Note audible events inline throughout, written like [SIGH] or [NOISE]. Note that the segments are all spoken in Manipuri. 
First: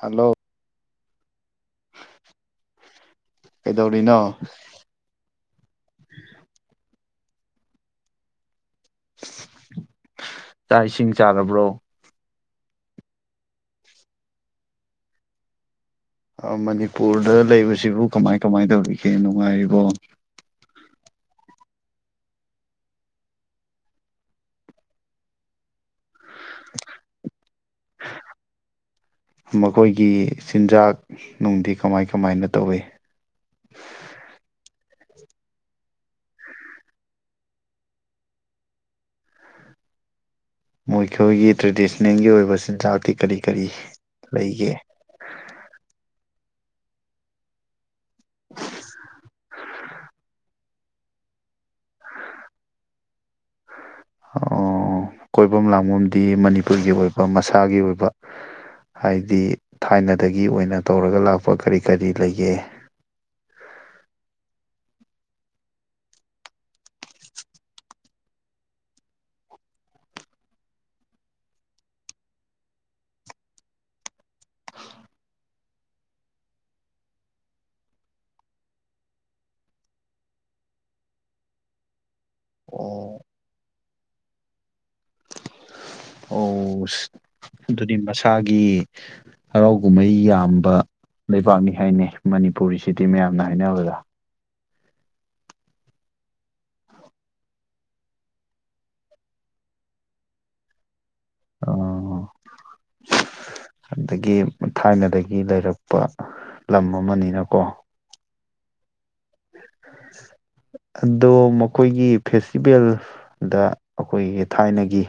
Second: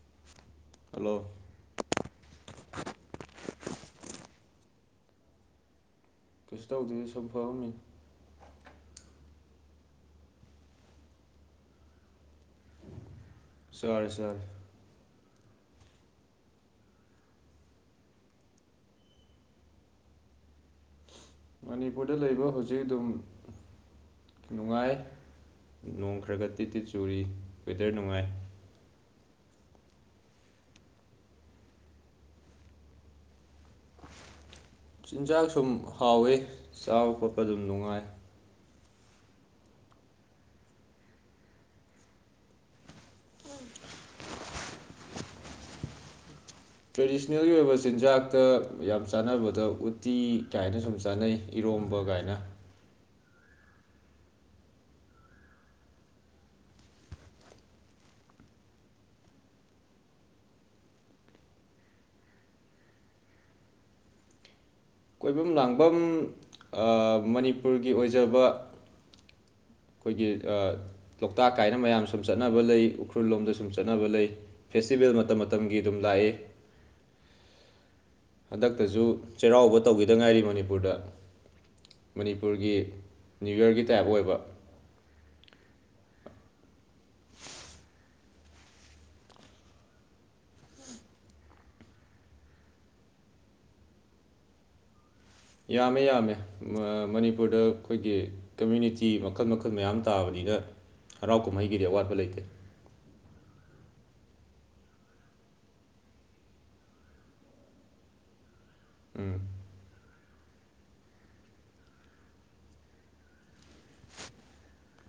ꯍꯜꯂꯣ ꯍꯜꯂꯣ ꯀꯩꯗꯧꯔꯤꯅꯣ ꯀꯩꯁꯨ ꯇꯧꯗꯦ ꯁꯨꯝ ꯐꯝꯃꯤꯅꯦ ꯆꯥꯛ ꯏꯁꯤꯡ ꯆꯥꯔꯕ꯭ꯔꯣ ꯆꯥꯔꯦ ꯆꯥꯔꯦ ꯃꯅꯤꯄꯨꯔꯗ ꯂꯩꯕꯁꯤꯕꯨ ꯀꯃꯥꯏ ꯀꯃꯥꯏ ꯇꯧꯔꯤꯒꯦ ꯅꯨꯡꯉꯥꯏꯔꯤꯕꯣ ꯃꯅꯤꯄꯨꯔꯗ ꯂꯩꯕ ꯍꯧꯖꯤꯛ ꯑꯗꯨꯝ ꯅꯨꯡꯉꯥꯡ ꯈꯔꯒꯇꯤꯠ ꯇꯤꯠ ꯆꯨꯔꯤ ꯋꯦꯗꯔ ꯅꯨꯡꯉꯥꯏ ꯃꯈꯣꯏꯒꯤ ꯆꯤꯟꯖꯥꯛ ꯅꯨꯡꯗꯤ ꯀꯃꯥꯏ ꯀꯃꯥꯏꯅ ꯇꯧꯋꯤ ꯆꯤꯟꯖꯥꯛ ꯁꯨꯝ ꯍꯥꯎꯋꯤ ꯆꯥꯕ ꯈꯣꯠꯄ ꯑꯗꯨꯝ ꯅꯨꯡꯉꯥꯏ ꯃꯈꯣꯏꯒꯤ ꯇ꯭ꯔꯦꯗꯤꯁꯟꯅꯜꯒꯤ ꯑꯣꯏꯕ ꯆꯤꯟꯖꯥꯛꯇꯤ ꯀꯔꯤ ꯀꯔꯤ ꯂꯩꯒꯦ ꯇ꯭ꯔꯦꯗꯤꯁꯅꯦꯜꯒꯤ ꯑꯣꯏꯕ ꯆꯤꯟꯖꯥꯛꯇ ꯌꯥꯝ ꯆꯥꯅꯕꯗ ꯎꯠꯇꯤ ꯀꯥꯏꯅ ꯁꯨꯝ ꯆꯥꯅꯩ ꯏꯔꯣꯝꯕ ꯀꯥꯏꯅ ꯑꯣ ꯀꯣꯏꯐꯝ ꯂꯥꯡꯐꯝꯗꯤ ꯃꯅꯤꯄꯨꯔꯒꯤ ꯑꯣꯏꯕ ꯃꯁꯥꯒꯤ ꯑꯣꯏꯕ ꯍꯥꯏꯗꯤ ꯊꯥꯏꯅꯗꯒꯤ ꯑꯣꯏꯅ ꯇꯧꯔꯒ ꯂꯥꯛꯄ ꯀꯔꯤ ꯀꯔꯤ ꯂꯩꯒꯦ ꯀꯣꯏꯐꯝ ꯂꯥꯡꯐꯝ ꯃꯅꯤꯄꯨꯔꯒꯤ ꯑꯣꯏꯖꯕ ꯑꯩꯈꯣꯏꯒꯤ ꯂꯣꯛꯇꯥꯛ ꯀꯥꯏꯅ ꯃꯌꯥꯝ ꯁꯨꯝ ꯆꯠꯅꯕ ꯂꯩ ꯎꯈ꯭ꯔꯨꯜ ꯂꯣꯝꯗ ꯁꯨꯝ ꯆꯠꯅꯕ ꯂꯩ ꯐꯦꯁꯇꯤꯚꯦꯜ ꯃꯇꯝ ꯃꯇꯝꯒꯤ ꯑꯗꯨꯝ ꯂꯥꯛꯏ꯫ ꯍꯟꯗꯛꯇꯁꯨ ꯆꯩꯔꯥꯎꯕ ꯇꯧꯈꯤꯗ ꯉꯥꯏꯔꯤ ꯃꯅꯤꯄꯨꯔꯗ ꯃꯅꯤꯄꯨꯔꯒꯤ ꯑꯣ ꯅ꯭ꯌꯨ ꯌꯔꯒꯤ꯫ ꯇꯥꯏꯕ ꯑꯣꯏꯕ ꯑꯣ ꯑꯗꯨꯗꯤ ꯃꯁꯥꯒꯤ ꯍꯔꯥꯎ ꯀꯨꯝꯍꯩ ꯌꯥꯝꯕ ꯂꯩꯕꯥꯛꯅꯤ ꯍꯥꯏꯅꯤ ꯃꯅꯤꯄꯨꯔꯤꯁꯤꯗꯤ ꯃꯌꯥꯝꯅ ꯍꯥꯏꯅꯕꯗ꯫ ꯌꯥꯝꯃꯦ ꯌꯥꯝꯃꯦ ꯃꯅꯤꯄꯨꯔꯗ ꯑꯩꯈꯣꯏꯒꯤ ꯀꯝꯃꯨꯅꯤꯇꯤ ꯃꯈꯜ ꯃꯈꯜ ꯃꯌꯥꯝ ꯇꯥꯕꯅꯤꯅ ꯍꯔꯥꯎ ꯀꯨꯝꯍꯩꯒꯤꯗꯤ ꯑꯋꯥꯠꯄ ꯂꯩꯇꯦ꯫ ꯑꯗꯒꯤ ꯊꯥꯏꯅꯗꯒꯤ ꯂꯩꯔꯛꯄ ꯂꯝ ꯑꯃꯅꯤꯅꯀꯣ ꯎꯝ ꯑꯗꯣ ꯃꯈꯣꯏꯒꯤ ꯐꯦꯁꯇꯤꯚꯦꯜꯗ ꯑꯩꯈꯣꯏꯒꯤ ꯊꯥꯏꯅꯒꯤ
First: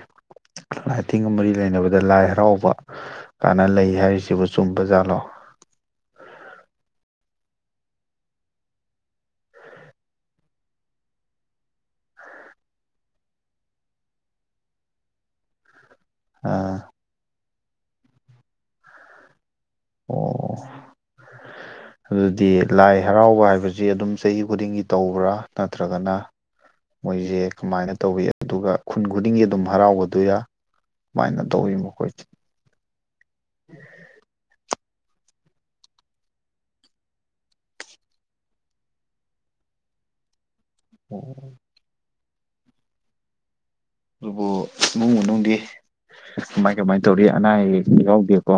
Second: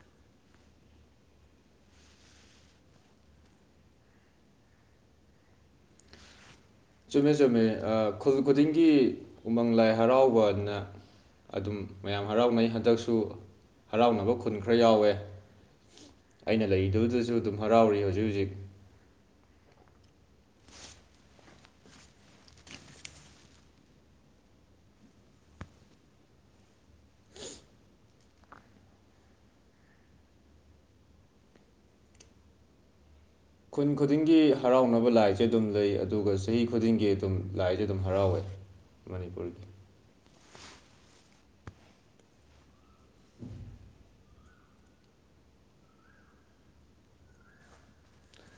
ꯂꯥꯏꯊꯤꯡꯒ ꯃꯔꯤ ꯂꯩꯅꯕꯗ ꯂꯥꯏ ꯍꯔꯥꯎꯕ ꯀꯥꯟꯅ ꯂꯩ ꯍꯥꯏꯔꯤꯁꯤꯕꯨ ꯆꯨꯝꯕ ꯖꯥꯠꯂꯣ꯫ ꯆꯨꯝꯃꯦ ꯆꯨꯝꯃꯦ ꯈꯨꯜ ꯈꯨꯗꯤꯡꯒꯤ ꯎꯃꯪ ꯂꯥꯏ ꯍꯔꯥꯎꯕꯅ ꯑꯗꯨꯝ ꯃꯌꯥꯝ ꯍꯔꯥꯎꯅꯩ ꯍꯟꯗꯛꯁꯨ ꯍꯔꯥꯎꯅꯕ ꯈꯨꯟ ꯈꯔ ꯌꯥꯎꯋꯦ ꯑꯩꯅ ꯑꯥ ꯂꯩꯗꯕꯗꯨꯁꯨ ꯑꯗꯨꯝ ꯍꯔꯥꯎꯔꯤ ꯍꯧꯖꯤꯛ ꯍꯧꯖꯤꯛ ꯑꯣ ꯑꯗꯨꯗꯤ ꯂꯥꯏ ꯍꯔꯥꯎꯕ ꯍꯥꯏꯕꯁꯤ ꯑꯗꯨꯝ ꯆꯍꯤ ꯈꯨꯗꯤꯡꯒꯤ ꯇꯧꯕ꯭ꯔꯥ ꯅꯠꯇ꯭ꯔꯒꯅ ꯃꯣꯏꯁꯦ ꯀꯃꯥꯏꯅ ꯇꯧꯏ ꯑꯗꯨꯒ ꯈꯨꯟ ꯈꯨꯗꯤꯡꯒꯤ ꯑꯗꯨꯝ ꯍꯔꯥꯎꯒꯗꯣꯏꯔ ꯀꯃꯥꯏꯅ ꯇꯧꯋꯤ ꯃꯈꯣꯏꯁꯦ ꯈꯨꯟ ꯈꯨꯗꯤꯡꯒꯤ ꯍꯔꯥꯎ ꯇꯣꯛꯅꯕ ꯂꯥꯏꯁꯦ ꯑꯗꯨꯝ ꯂꯩ ꯑꯗꯨꯒ ꯆꯍꯤ ꯈꯨꯗꯤꯡꯒꯤ ꯑꯗꯨꯝ ꯂꯥꯏꯁꯦ ꯑꯗꯨꯝ ꯍꯔꯥꯎꯋꯦ ꯃꯅꯤꯄꯨꯔꯒꯤ ꯑꯣ [INAUDIBLE] ꯑꯗꯨꯕꯨ ꯏꯃꯨꯡ ꯃꯅꯨꯡꯗꯤ ꯀꯃꯥꯏ ꯀꯃꯥꯏ ꯇꯧꯔꯤ ꯑꯅꯥ ꯑꯌꯦꯛ ꯌꯥꯎꯗꯦꯀꯣ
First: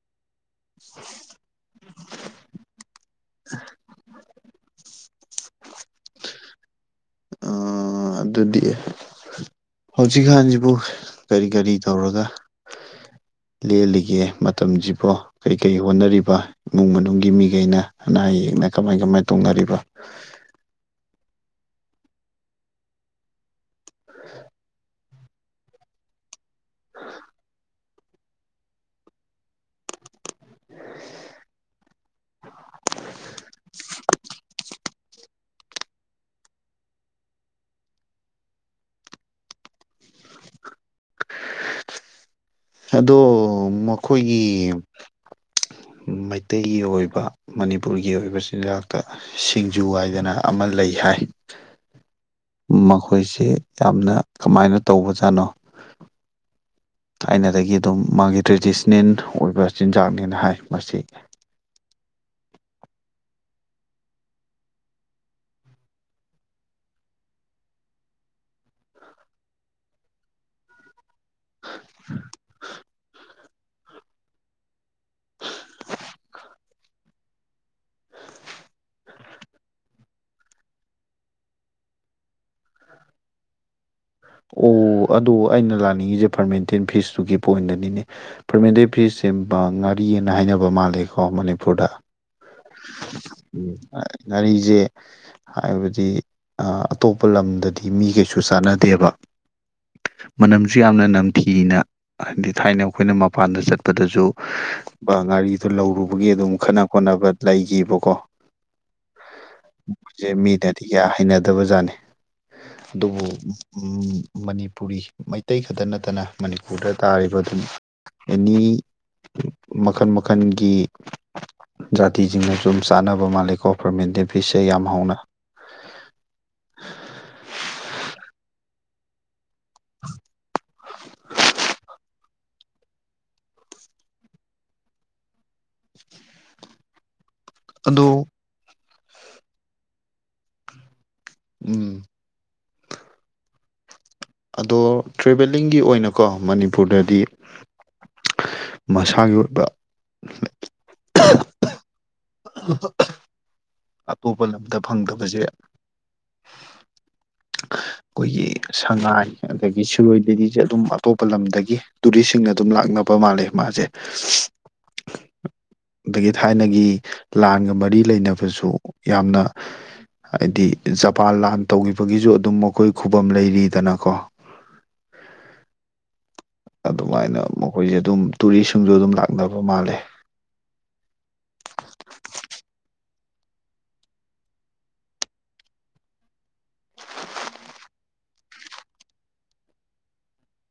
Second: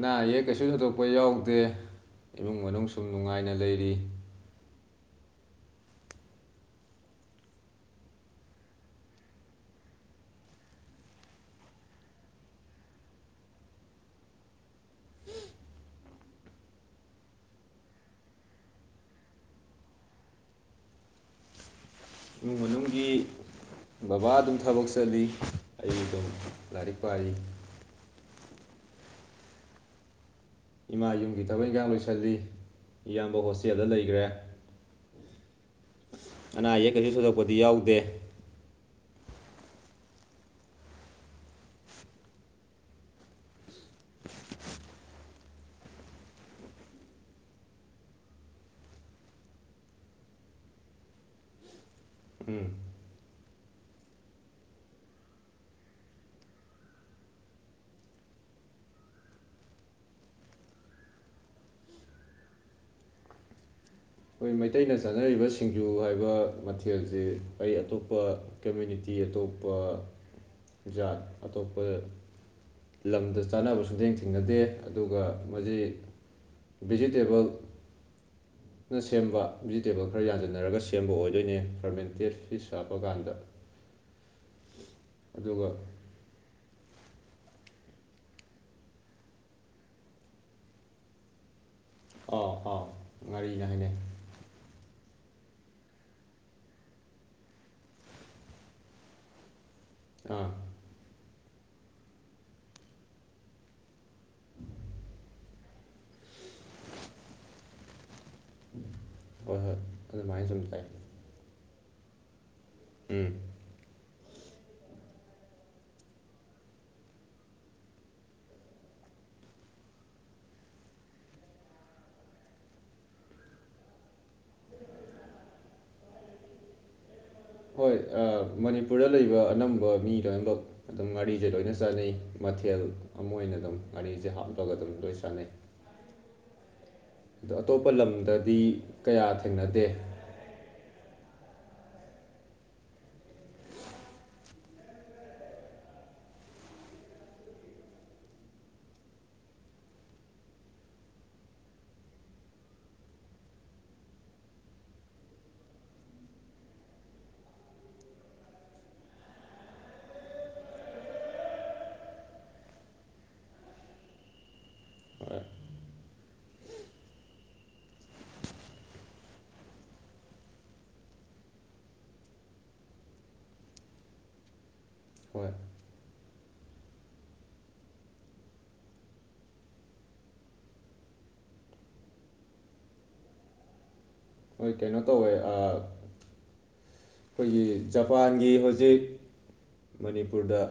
ꯅꯥ ꯌꯦ ꯀꯩꯁꯨ ꯍꯟꯗꯣꯛꯄ ꯌꯥꯎꯗꯦ ꯏꯃꯨꯡ ꯃꯅꯨꯡ ꯁꯨꯝ ꯅꯨꯡꯉꯥꯏꯅ ꯂꯩꯔꯤ ꯑꯥ ꯑꯗꯨꯗꯤ ꯍꯧꯖꯤꯛꯀꯥꯟꯁꯤꯕꯨ ꯀꯔꯤ ꯀꯔꯤ ꯇꯧꯔꯒ ꯂꯦꯜꯂꯤꯒꯦ ꯃꯇꯝꯁꯤꯕꯨ ꯀꯩꯀꯩ ꯍꯣꯠꯅꯔꯤꯕ ꯏꯃꯨꯡ ꯃꯅꯨꯡꯒꯤ ꯃꯤꯈꯩꯅ ꯑꯅꯥ ꯑꯌꯦꯛꯅ ꯀꯃꯥꯏ ꯀꯃꯥꯏ ꯇꯧꯅꯔꯤꯕ ꯏꯃꯨꯡ ꯃꯅꯨꯡꯒꯤ ꯕꯕꯥ ꯑꯗꯨꯝ ꯊꯕꯛ ꯆꯠꯂꯤ ꯑꯌꯨꯗ ꯂꯥꯏꯔꯤꯛ ꯄꯥꯔꯤ ꯏꯃꯥ ꯌꯨꯝꯒꯤ ꯊꯕꯛ ꯏꯪꯈꯥꯡ ꯂꯣꯏꯁꯤꯜꯂꯤ ꯏꯌꯥꯝꯕ ꯍꯣꯁꯇꯦꯜꯗ ꯂꯩꯈ꯭ꯔꯦ ꯑꯅꯥ ꯑꯌꯦꯛ ꯀꯩꯁꯨ ꯁꯣꯏꯗꯣꯛꯄꯗꯤ ꯌꯥꯎꯗꯦ ꯑꯗꯣ ꯃꯈꯣꯏꯒꯤ ꯃꯩꯇꯩꯒꯤ ꯑꯣꯏꯕ ꯃꯅꯤꯄꯨꯔꯒꯤ ꯑꯣꯏꯕ ꯆꯤꯟꯖꯥꯛꯇ ꯁꯤꯡꯖꯨ ꯍꯥꯏꯗꯅ ꯑꯃ ꯂꯩ ꯍꯥꯏ ꯎꯝ ꯃꯈꯣꯏꯁꯤ ꯌꯥꯝꯅ ꯀꯃꯥꯏꯅ ꯇꯧꯕꯖꯥꯠꯅꯣ ꯑꯩꯅꯗꯒꯤ ꯑꯗꯨꯝ ꯃꯥꯒꯤ ꯇ꯭ꯔꯦꯗꯤꯁꯟꯅꯦꯟ ꯑꯣꯏꯕ ꯆꯤꯟꯖꯥꯛꯅꯦꯅ ꯍꯥꯏ ꯃꯁꯤ ꯑꯩꯈꯣꯏ ꯃꯩꯇꯩꯅ ꯆꯥꯅꯔꯤꯕ ꯁꯤꯡꯖꯨ ꯍꯥꯏꯕ ꯃꯊꯦꯜꯁꯤ ꯑꯩ ꯑꯇꯣꯞꯄ ꯀꯃ꯭ꯌꯨꯅꯤꯇꯤ ꯑꯇꯣꯞꯄ ꯖꯥꯠ ꯑꯇꯣꯞꯄ ꯂꯝꯗ ꯆꯥꯅꯕꯁꯨ ꯊꯦꯡ ꯊꯦꯡꯅꯗꯦ ꯑꯗꯨꯒ ꯃꯁꯤ ꯚꯤꯖꯤꯇꯦꯕꯜ ꯁꯦꯝꯕ ꯚꯤꯖꯤꯇꯦꯕꯜ ꯈꯔ ꯌꯥꯟꯖꯟꯅꯔꯒ ꯁꯦꯝꯕ ꯑꯣꯏꯗꯣꯏꯅꯦ ꯐꯔꯃꯦꯟꯇꯦꯠ ꯐꯤꯁ ꯍꯥꯞꯄ ꯀꯥꯟꯗ ꯑꯣ ꯑꯗꯨꯗꯣ ꯑꯩꯅ ꯂꯥꯛꯅꯤꯡꯉꯤꯁꯦ ꯐꯔꯃꯦꯟꯇꯦꯟ ꯐꯤꯁ ꯑꯗꯨꯨꯒꯤ ꯄꯣꯏꯟꯗꯅꯤꯅꯤ ꯄꯔꯃꯇꯔꯤ ꯐꯤꯁ ꯁꯦꯝ ꯉꯥꯔꯤꯑꯅ ꯍꯥꯏꯅꯕ ꯃꯥꯜꯜꯂꯤꯦꯀꯣꯅꯤ ꯃꯄꯨꯔꯗ ꯑꯥꯎ ꯑꯥꯎ ꯎ ꯉꯥꯔꯤꯅ ꯍꯥꯏꯅꯩ ꯉꯔꯤꯁꯦ ꯍꯥꯏꯕꯗꯤ ꯑꯇꯣꯞꯄ ꯂꯝꯗꯗꯤ ꯃꯤ ꯀꯩꯁꯨ ꯆꯥꯟꯅꯗꯦꯕ ꯑꯥ ꯃꯅꯝꯁꯨ ꯌꯥꯝꯅ ꯅꯝꯊ ꯊꯤꯅ ꯍꯥꯏꯗꯤ ꯊꯥꯏꯅ ꯑꯩꯈꯣꯏꯅ ꯃꯄꯥꯟꯗ ꯆꯠꯄꯗꯁꯨ ꯉꯥꯔꯤꯗꯨꯣ ꯂꯧꯔꯨꯕꯒꯤ ꯑꯗꯨꯝ ꯈꯠꯅ ꯈꯣꯠꯅꯕ ꯂꯩꯈꯤꯕꯀꯣ ꯍꯣꯏ ꯍꯣꯏ ꯃꯣꯏꯁꯦ ꯑꯗꯨꯃꯥꯏꯅ ꯁꯨꯝ ꯃꯤꯅꯗꯤ ꯇꯥꯏ ꯀꯌꯥ ꯍꯩꯅꯗꯕꯖꯥꯠꯅꯤ ꯑꯗꯨꯕꯨ ꯎꯝ ꯃꯅꯤꯄꯨꯔꯤ ꯃꯩꯇꯩ ꯈꯛꯇ ꯅꯠꯇꯅ ꯃꯅꯤꯄꯨꯔꯗ ꯇꯥꯔꯤꯕ ꯑꯗꯨꯝ ꯑꯦꯅꯤ ꯃꯈꯜ ꯃꯈꯜꯒꯤ ꯖꯥꯇꯤꯁꯤꯡꯅꯁꯨ ꯑꯗꯨꯝ ꯆꯥꯅꯕ ꯃꯥꯜꯂꯦꯀꯣ ꯄꯔꯃꯦꯟ ꯗꯦꯐꯤꯁꯁꯦ ꯌꯥꯝ ꯍꯥꯎꯅ ꯍꯣꯏ ꯃꯅꯤꯄꯨꯔꯗ ꯂꯩꯕ ꯑꯅꯝꯕ ꯃꯤ ꯂꯣꯏꯅꯃꯛ ꯑꯗꯨꯝ ꯒꯥꯔꯤꯁꯦ ꯂꯣꯏꯅ ꯆꯥꯅꯩ ꯃꯊꯦꯜ ꯑꯃ ꯑꯣꯏꯅ ꯑꯗꯨꯝ ꯉꯒꯥꯔꯤꯁꯦ ꯍꯥꯞꯂꯒ ꯑꯗꯨꯝ ꯂꯣꯏ ꯁꯥꯟꯅꯩ ꯑꯗꯣ ꯑꯇꯣꯞꯄ ꯑꯗꯣ ꯂꯝꯗꯗꯤ ꯀꯌꯥ ꯊꯦꯡꯅꯗꯦ ꯎꯝ ꯑꯗꯣ ꯇ꯭ꯔꯦꯚꯦꯜꯂꯤꯡꯒꯤ ꯑꯣꯏꯅꯀꯣ ꯃꯅꯤꯄꯨꯔꯗꯗꯤ ꯃꯁꯥꯒꯤ ꯑꯣꯏꯕ ꯑꯇꯣꯞꯄ ꯂꯝꯗ ꯐꯪꯗꯕꯁꯦ ꯑꯩꯈꯣꯏꯒꯤ ꯁꯉꯥꯏ ꯑꯗꯒꯤ ꯁꯤꯔꯣꯏ ꯗꯦꯜꯂꯤꯁꯦ ꯑꯗꯨꯝ ꯑꯇꯣꯞꯄ ꯂꯝꯗꯒꯤ ꯇꯨꯔꯤꯁꯁꯤꯡꯅ ꯑꯗꯨꯝ ꯂꯥꯛꯅꯕ ꯃꯥꯜꯂꯦ ꯃꯥꯁꯦ ꯍꯣꯏ ꯑꯗꯒꯤ ꯊꯥꯏꯅꯒꯤ ꯂꯥꯟꯒ ꯃꯔꯤ ꯂꯩꯅꯕꯁꯨ ꯌꯥꯝꯅ ꯍꯥꯏꯗꯤ ꯖꯄꯥꯟ ꯂꯥꯟ ꯇꯧꯈꯤꯕꯒꯤꯁꯨ ꯑꯗꯨꯝ ꯃꯈꯣꯏ ꯈꯨꯕꯝ ꯂꯩꯔꯤꯗꯅꯀꯣ ꯍꯣꯏ ꯑꯗꯨꯃꯥꯏꯅ ꯃꯈꯣꯏꯁꯦ ꯑꯗꯨꯝ ꯇꯨꯔꯤꯁꯁꯤꯡꯁꯨ ꯑꯗꯨꯝ ꯂꯥꯛꯅꯕ ꯃꯥꯜꯂꯦ ꯍꯣꯏ ꯀꯩꯅꯣ ꯇꯧꯋꯦ ꯑꯩꯈꯣꯏꯒꯤ ꯖꯄꯥꯟꯒꯤ ꯍꯧꯖꯤꯛ ꯃꯅꯤꯄꯨꯔꯗ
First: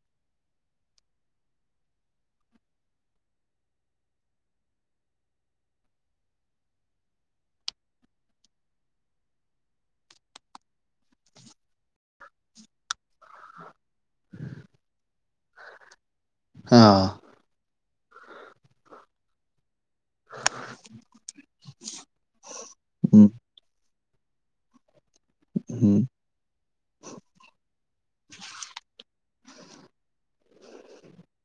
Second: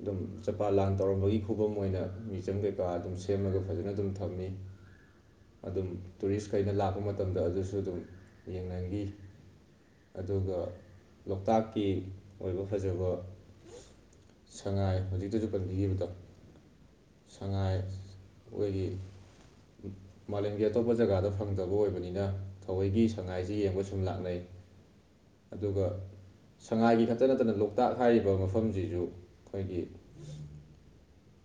ꯑꯗꯨꯝ ꯖꯄꯥꯟ ꯂꯥꯟ ꯇꯧꯔꯝꯕꯒꯤ ꯈꯨꯕꯝ ꯑꯣꯏꯅ ꯃ꯭ꯌꯨꯖꯝ ꯀꯩꯀꯥ ꯑꯗꯨꯝ ꯁꯦꯝꯃꯒ ꯐꯖꯅ ꯑꯗꯨꯝ ꯊꯝꯃꯤ ꯑꯗꯨꯝ ꯇꯨꯔꯤꯁꯈꯩꯅ ꯂꯥꯛꯄ ꯃꯇꯝꯗ ꯑꯗꯨꯁꯨ ꯑꯗꯨꯝ ꯌꯦꯡꯅꯈꯤ ꯑꯗꯨꯒ ꯂꯣꯛꯇꯥꯛꯀꯤ ꯑꯣꯏꯕ ꯐꯖꯕ ꯁꯉꯥꯏ ꯍꯧꯖꯤꯛꯇꯁꯨ ꯄꯟꯕꯤꯈꯤꯕꯗꯣ ꯑꯥ ꯁꯉꯥꯏ ꯑꯩꯈꯣꯏꯒꯤ ꯃꯥꯂꯦꯝꯒꯤ ꯑꯇꯣꯞꯄ ꯖꯒꯥꯗ ꯐꯪꯗꯕ ꯑꯣꯏꯕꯅꯤꯅ ꯊꯑꯣꯣꯏꯒꯤ ꯎꯝ ꯁꯉꯥꯏꯁꯤ ꯌꯦꯡꯕ ꯁꯨꯝ ꯂꯥꯛꯅꯩ ꯑꯗꯨꯒ ꯎꯝ ꯁꯉꯥꯏꯒꯤ ꯈꯛꯇ ꯅꯠꯇꯅ ꯂꯣꯛꯇꯥꯛ ꯍꯥꯏꯔꯤꯕ ꯃꯐꯝꯁꯤꯁꯨ ꯑꯩꯈꯣꯏꯒꯤ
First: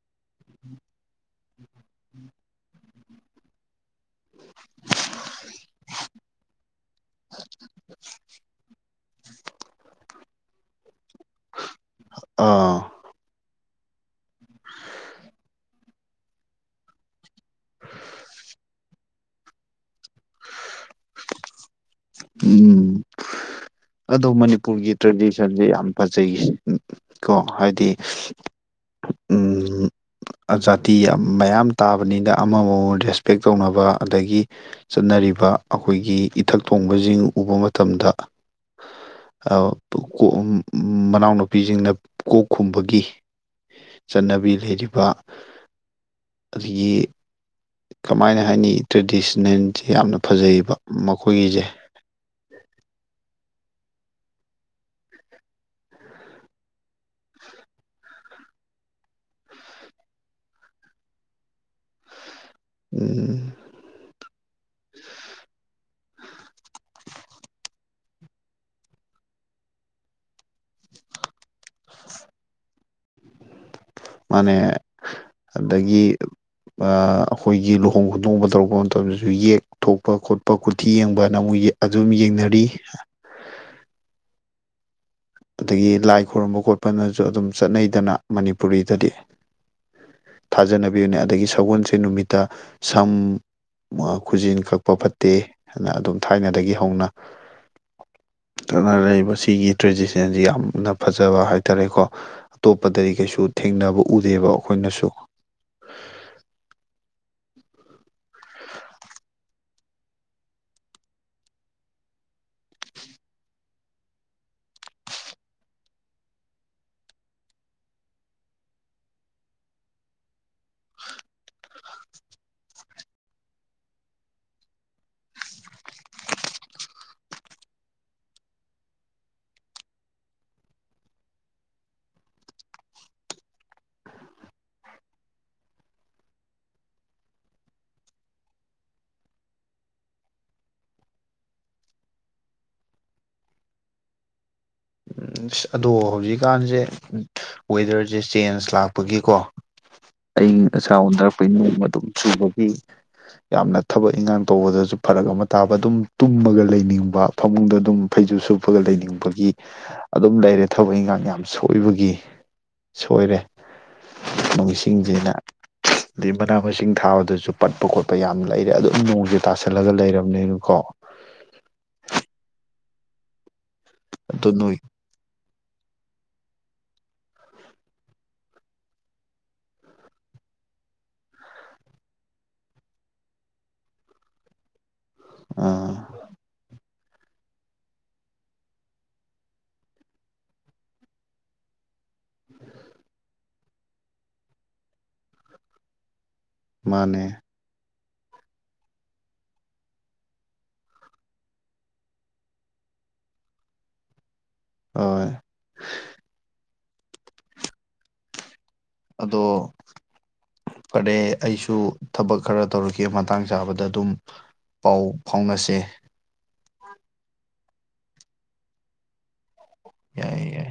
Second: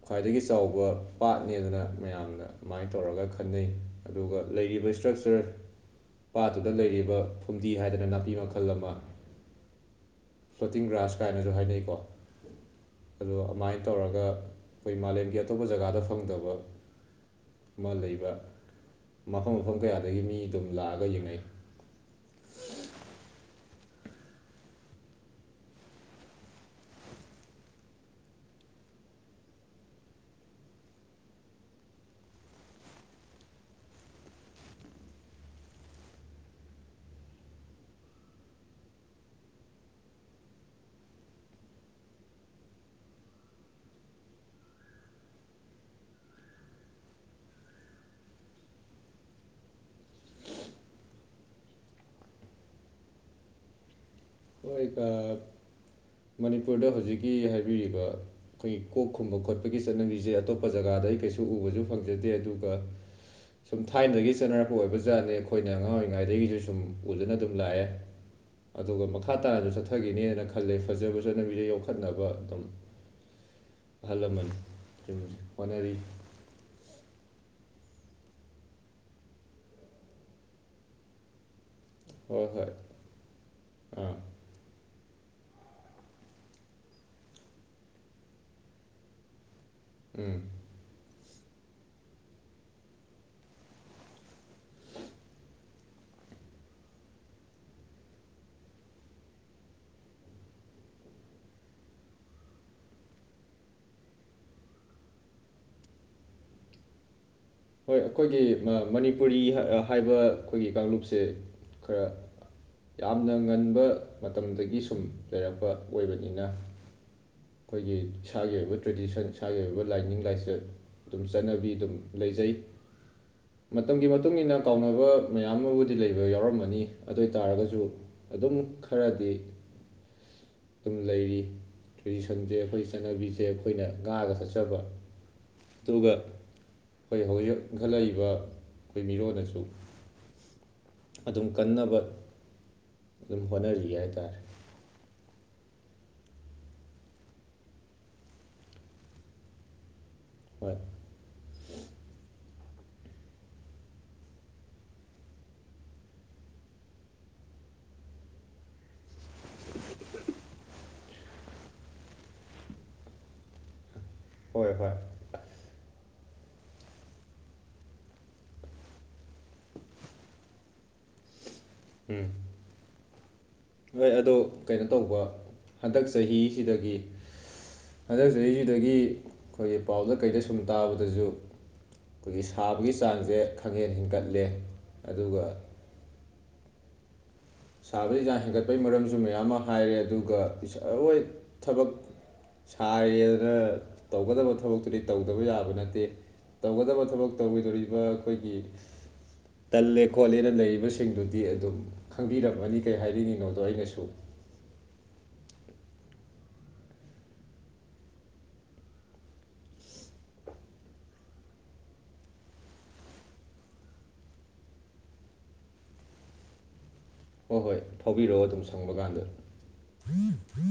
ꯈ꯭ꯋꯥꯏꯗꯒꯤ ꯆꯥꯎꯕ ꯄꯥꯠꯅꯦꯗꯅ ꯃꯌꯥꯝꯅ ꯑꯗꯨꯃꯥꯏꯅ ꯇꯧꯔꯒ ꯈꯟꯅꯩ ꯑꯗꯨꯒ ꯂꯩꯔꯤꯕ ꯏꯁꯇ꯭ꯔꯛꯆꯔ ꯄꯥꯠꯇꯨꯗ ꯂꯩꯔꯤꯕ ꯐꯨꯝꯗꯤ ꯍꯥꯏꯗꯅ ꯅꯥꯄꯤ ꯃꯈꯜ ꯑꯃ ꯐ꯭ꯂꯣꯇꯤꯡ ꯒ꯭ꯔꯥꯁ ꯀꯥꯏꯅꯁꯨ ꯍꯥꯏꯅꯩꯀꯣ ꯑꯥ ꯑꯗꯣ ꯑꯗꯨꯃꯥꯏꯅ ꯇꯧꯔꯒ ꯑꯩꯈꯣꯏ ꯃꯥꯂꯦꯝꯒꯤ ꯑꯇꯣꯞꯄ ꯖꯒꯥꯗ ꯐꯪꯗꯕ ꯑꯃ ꯂꯩꯕ ꯃꯐꯝ ꯃꯐꯝ ꯀꯌꯥꯗꯒꯤ ꯃꯤ ꯑꯗꯨꯝ ꯂꯥꯛꯑꯒ ꯌꯦꯡꯅꯩ ꯎꯝ ꯑꯗꯣ ꯃꯅꯤꯄꯨꯔꯒꯤ ꯇ꯭ꯔꯦꯗꯤꯁꯟꯁꯦ ꯌꯥꯝ ꯐꯖꯩ ꯀꯣ ꯍꯥꯏꯗꯤ ꯎꯝ ꯖꯥꯇꯤ ꯃꯌꯥꯝ ꯇꯥꯕꯅꯤꯅ ꯑꯃ ꯑꯃꯃꯝ ꯔꯦꯁꯄꯦꯛ ꯇꯧꯅꯕ ꯑꯗꯒꯤ ꯆꯠꯅꯔꯤꯕ ꯑꯩꯈꯣꯏꯒꯤ ꯏꯊꯛ ꯊꯣꯡꯕꯁꯤꯡ ꯎꯕ ꯃꯇꯝꯗ ꯃꯅꯥꯎꯅꯨꯄꯤꯁꯤꯡꯅ ꯀꯣꯛ ꯈꯨꯝꯕꯒꯤ ꯆꯠꯅꯕꯤ ꯂꯩꯔꯤꯕ ꯑꯗꯒꯤ ꯀꯃꯥꯏꯅ ꯍꯥꯏꯅꯤ ꯇ꯭ꯔꯦꯗꯤꯁꯟꯅꯦꯟꯁꯦ ꯌꯥꯝꯅ ꯐꯖꯩꯕ ꯃꯈꯣꯏꯒꯤꯁꯦ ꯍꯀ ꯃꯅꯤꯄꯨꯔꯗ ꯍꯧꯖꯤꯛ ꯍꯧꯖꯤꯛꯀꯤ ꯍꯥꯏꯕꯤꯔꯤꯕ ꯑꯩꯈꯣꯏ ꯀꯣꯛ ꯈꯨꯝꯕ ꯈꯣꯠꯄꯒꯤ ꯆꯠꯅꯕꯤꯁꯦ ꯑꯇꯣꯞꯄ ꯖꯒꯥꯗ ꯑꯩ ꯀꯩꯁꯨ ꯎꯕꯁꯨ ꯐꯪꯖꯗꯦ ꯑꯗꯨ ꯑꯗꯨꯒ ꯎꯝ ꯁꯨꯝ ꯊꯥꯏꯅꯗꯒꯤ ꯆꯠꯅꯔꯛꯄ ꯑꯣꯏꯕꯖꯥꯠꯅꯤ ꯑꯩꯈꯣꯏꯅ ꯑꯉꯥꯡ ꯑꯣꯏꯔꯤꯉꯩꯗꯒꯤꯁꯨ ꯁꯨꯝ ꯎꯖꯅ ꯑꯗꯨꯝ ꯂꯥꯛꯑꯦ ꯑꯗꯨꯒ ꯃꯈꯥ ꯇꯥꯔꯁꯨ ꯆꯠꯊꯈꯤꯅꯦꯅ ꯈꯜꯂꯦ ꯐꯖꯕ ꯆꯠꯅꯕꯤꯁꯦ ꯌꯣꯛꯈꯠꯅꯕ ꯑꯗꯨꯝ ꯑꯍꯜ ꯂꯃꯟ ꯃꯥꯅꯦ ꯁꯨꯝ ꯍꯣꯠꯅꯔꯤ ꯑꯗꯒꯤ ꯑꯩꯈꯣꯏꯒꯤ ꯊꯣꯡ ꯈꯣꯡꯗꯣꯡꯕ ꯇꯧꯔꯛꯄ ꯃꯇꯝꯗꯁꯨ ꯌꯦꯛ ꯊꯣꯛꯄ ꯈꯣꯠꯄ ꯈꯨꯣꯊꯤ ꯌꯦꯡꯕ ꯍꯥꯏꯅ ꯑꯃꯨꯛ ꯑꯗꯨꯝ ꯍꯣꯏ ꯌꯦꯡꯅꯔꯤ ꯍꯣꯏ ꯑꯥ ꯑꯗꯒꯤ ꯂꯥꯏ ꯈꯨꯔꯨꯝꯕ ꯈꯣꯠꯄꯅꯁꯨ ꯑꯗꯨꯝ ꯆꯠꯅꯩꯗꯅ ꯃꯅꯤꯄꯨꯔꯤꯗꯗꯤ ꯎꯝ ꯊꯥꯖꯅꯕꯤꯌꯨꯅꯦ ꯑꯗꯒꯤ ꯁꯒꯣꯜꯁꯦ ꯅꯨꯃꯤꯠꯇ ꯁꯝ ꯈꯨꯖꯤꯟ ꯀꯛꯄ ꯐꯠꯇꯦ ꯍꯥꯏꯅ ꯑꯗꯨꯝ ꯊꯥꯏꯅꯗꯒꯤ ꯍꯧꯅ ꯆꯠꯅ ꯂꯩꯏꯕ ꯁꯤꯒꯤ ꯇ꯭ꯔꯦꯗꯤꯁꯟ ꯁ ꯌꯥꯝꯅ ꯐꯖꯕ ꯍꯥꯏꯇꯥꯥꯔꯦꯀꯣ ꯑꯇꯣꯞꯄꯗꯗꯤ ꯀꯩꯁꯨ ꯊꯦꯡꯅꯕ ꯎꯗꯦꯕ ꯑꯩꯈꯣꯏꯅꯁꯨ ꯍꯣꯏ ꯑꯩꯈꯣꯏꯒꯤ ꯃꯅꯤꯄꯨꯔꯤ ꯍꯥꯏꯕ ꯑꯩꯈꯣꯏꯒꯤ ꯀꯥꯡꯂꯨꯞꯁꯦ ꯈꯔ ꯌꯥꯝꯅ ꯉꯟꯕ ꯃꯇꯝꯗꯒꯤ ꯁꯨꯝ ꯂꯩꯔꯛꯄ ꯑꯣꯏꯕꯅꯤꯅ ꯑꯩꯈꯣꯏꯒꯤ ꯏꯁꯥꯒꯤ ꯑꯣꯏꯕ ꯇ꯭ꯔꯦꯗꯤꯁꯟ ꯏꯁꯥꯒꯤ ꯑꯣꯏꯕ ꯂꯥꯏꯅꯤꯡ ꯂꯥꯏꯆꯠ ꯑꯗꯨꯝ ꯆꯠꯅꯕꯤ ꯑꯗꯨꯝ ꯂꯩꯖꯩ ꯃꯇꯝꯒꯤ ꯃꯇꯨꯡ ꯃꯇꯨꯡꯏꯟꯅ ꯀꯥꯎꯅꯕ ꯃꯌꯥꯝ ꯑꯃꯕꯨꯗꯤ ꯂꯩꯕ ꯌꯥꯎꯔꯝꯃꯅꯤ ꯑꯗꯨ ꯑꯣꯏ ꯇꯥꯔꯒꯁꯨ ꯑꯗꯨꯝ ꯈꯔꯗꯤ ꯑꯗꯨꯝ ꯂꯩꯔꯤ ꯇ꯭ꯔꯦꯗꯤꯁꯟꯁꯦ ꯑꯩꯈꯣꯏꯒꯤ ꯆꯠꯅꯕꯤꯁꯦ ꯑꯩꯈꯣꯏꯅ ꯉꯥꯒ ꯊꯠꯆꯕ ꯑꯗꯨꯒ ꯑꯩꯈꯣꯏ ꯍꯧꯖꯤꯛ ꯏꯟꯈꯠꯂꯛꯏꯕ ꯑꯩꯈꯣꯏ ꯃꯤꯔꯣꯟꯜꯅꯁꯨ ꯑꯗꯨꯝ ꯀꯟꯅꯕ ꯑꯗꯨꯝ ꯍꯣꯠꯅꯔꯤ ꯍꯥꯏꯇꯥꯥꯔꯦ ꯑꯗꯣ ꯍꯧꯖꯤꯛꯀꯥꯟꯁꯦ ꯋꯦꯗꯔꯁꯦ ꯆꯦꯟꯖ ꯂꯥꯛꯄꯒꯤꯀꯣ ꯑꯏꯪ ꯍꯣꯏ ꯑꯁꯥ ꯑꯣꯟꯊꯔꯛꯄ ꯏ ꯅꯣꯡꯃ ꯑꯗꯨꯝ ꯆꯨꯕ ꯌꯥꯝꯅ ꯊꯕꯛ ꯏꯟꯈꯥꯡ ꯇꯧꯕꯗꯁꯨ ꯐꯔꯛ ꯑꯃ ꯇꯥꯕ ꯑꯗꯨꯝ ꯇꯨꯝꯃꯒ ꯂꯩꯅꯤꯡꯕ ꯐꯃꯨꯡꯗ ꯑꯗꯨꯝ ꯐꯩꯖꯁꯨ ꯁꯨꯞꯄꯒ ꯂꯩꯅꯤꯡꯕꯒꯤ ꯑꯗꯨꯝ ꯂꯩꯔꯦ ꯊꯕꯛ ꯏꯟꯈꯥꯡ ꯌꯥꯝ ꯁꯣꯏꯕꯒꯤ ꯁꯣꯏꯔꯦ ꯍꯣꯏ ꯍꯣꯏ ꯃꯁꯤꯡꯁꯤꯅ ꯑꯗꯩ ꯃꯅꯥ ꯃꯁꯤꯡ ꯊꯥꯕꯗꯁꯨ ꯄꯠꯄ ꯈꯣꯠꯄ ꯌꯥꯝ ꯂꯩꯔꯦ ꯑꯗꯨꯝ ꯅꯣꯡꯁꯦ ꯇꯥꯁꯜꯂꯒ ꯂꯩꯔꯕꯅꯤꯅꯀꯣ ꯎꯝ ꯍꯣꯏ ꯑꯣ ꯑꯗꯨ ꯅꯣꯏ ꯀꯩꯅꯣ ꯇꯧꯕ ꯍꯟꯗꯛ ꯆꯍꯤꯁꯤꯗꯒꯤ ꯍꯟꯗꯛ ꯆꯍꯤꯁꯤꯗꯒꯤ ꯑꯩꯈꯣꯏꯒꯤ ꯄꯥꯎꯗꯔ ꯀꯩꯗ ꯁꯨꯝ ꯇꯥꯕꯗꯁꯨ ꯑꯩꯈꯣꯏꯒꯤ ꯁꯥꯕꯒꯤ ꯆꯥꯡꯁꯦ ꯈꯪꯍꯦꯟ ꯍꯦꯟꯒꯠꯂꯦ ꯑꯗꯨꯒ ꯑꯥ ꯁꯥꯕꯗ ꯍꯖꯥꯡ ꯍꯦꯟꯒꯠꯄꯒꯤ ꯃꯔꯝꯁꯨ ꯃꯌꯥꯝ ꯑꯃ ꯍꯥꯏꯔꯦ ꯑꯗꯨꯒꯣꯏ ꯊꯕꯛ ꯁ ꯌꯦ ꯑꯗꯨꯅ ꯇꯧꯒꯗꯕ ꯊꯕꯛꯇꯨꯗꯤ ꯇꯧꯗꯕ ꯌꯥꯕ ꯅꯠꯇꯦ ꯇꯧꯒꯗꯕ ꯃꯥꯅꯦ ꯊꯕꯛ ꯇꯧꯒꯗꯣꯔꯤꯕ ꯑꯩꯈꯣꯏꯒꯤ ꯇꯜꯂꯦ ꯈꯣꯠꯂꯦꯅ ꯂꯩꯔꯤꯕꯁꯤꯡꯗꯨꯗꯤ ꯑꯗꯨꯝ ꯈꯪꯕꯤꯔꯝꯃꯅꯤ ꯀꯩ ꯍꯥꯏꯔꯤꯉꯤꯅꯣꯗꯣ ꯑꯩꯅꯁꯨ ꯍꯣꯏ ꯑꯗꯣ ꯐꯔꯦ ꯑꯩꯁꯨ ꯊꯕꯛ ꯈꯔ ꯇꯧꯔꯛꯀꯦ ꯃꯇꯥꯡ ꯆꯥꯕꯗ ꯑꯗꯨꯝ ꯄꯥꯎ ꯐꯥꯎꯅꯁꯦ ꯍꯣꯏ ꯍꯣꯏ ꯐꯥꯎꯕꯤꯔꯛꯑꯣ ꯑꯗꯨꯝ ꯁꯪꯕ ꯀꯥꯟꯗ ꯍ ꯌꯥꯏꯌꯦ ꯌꯥꯏ ꯍ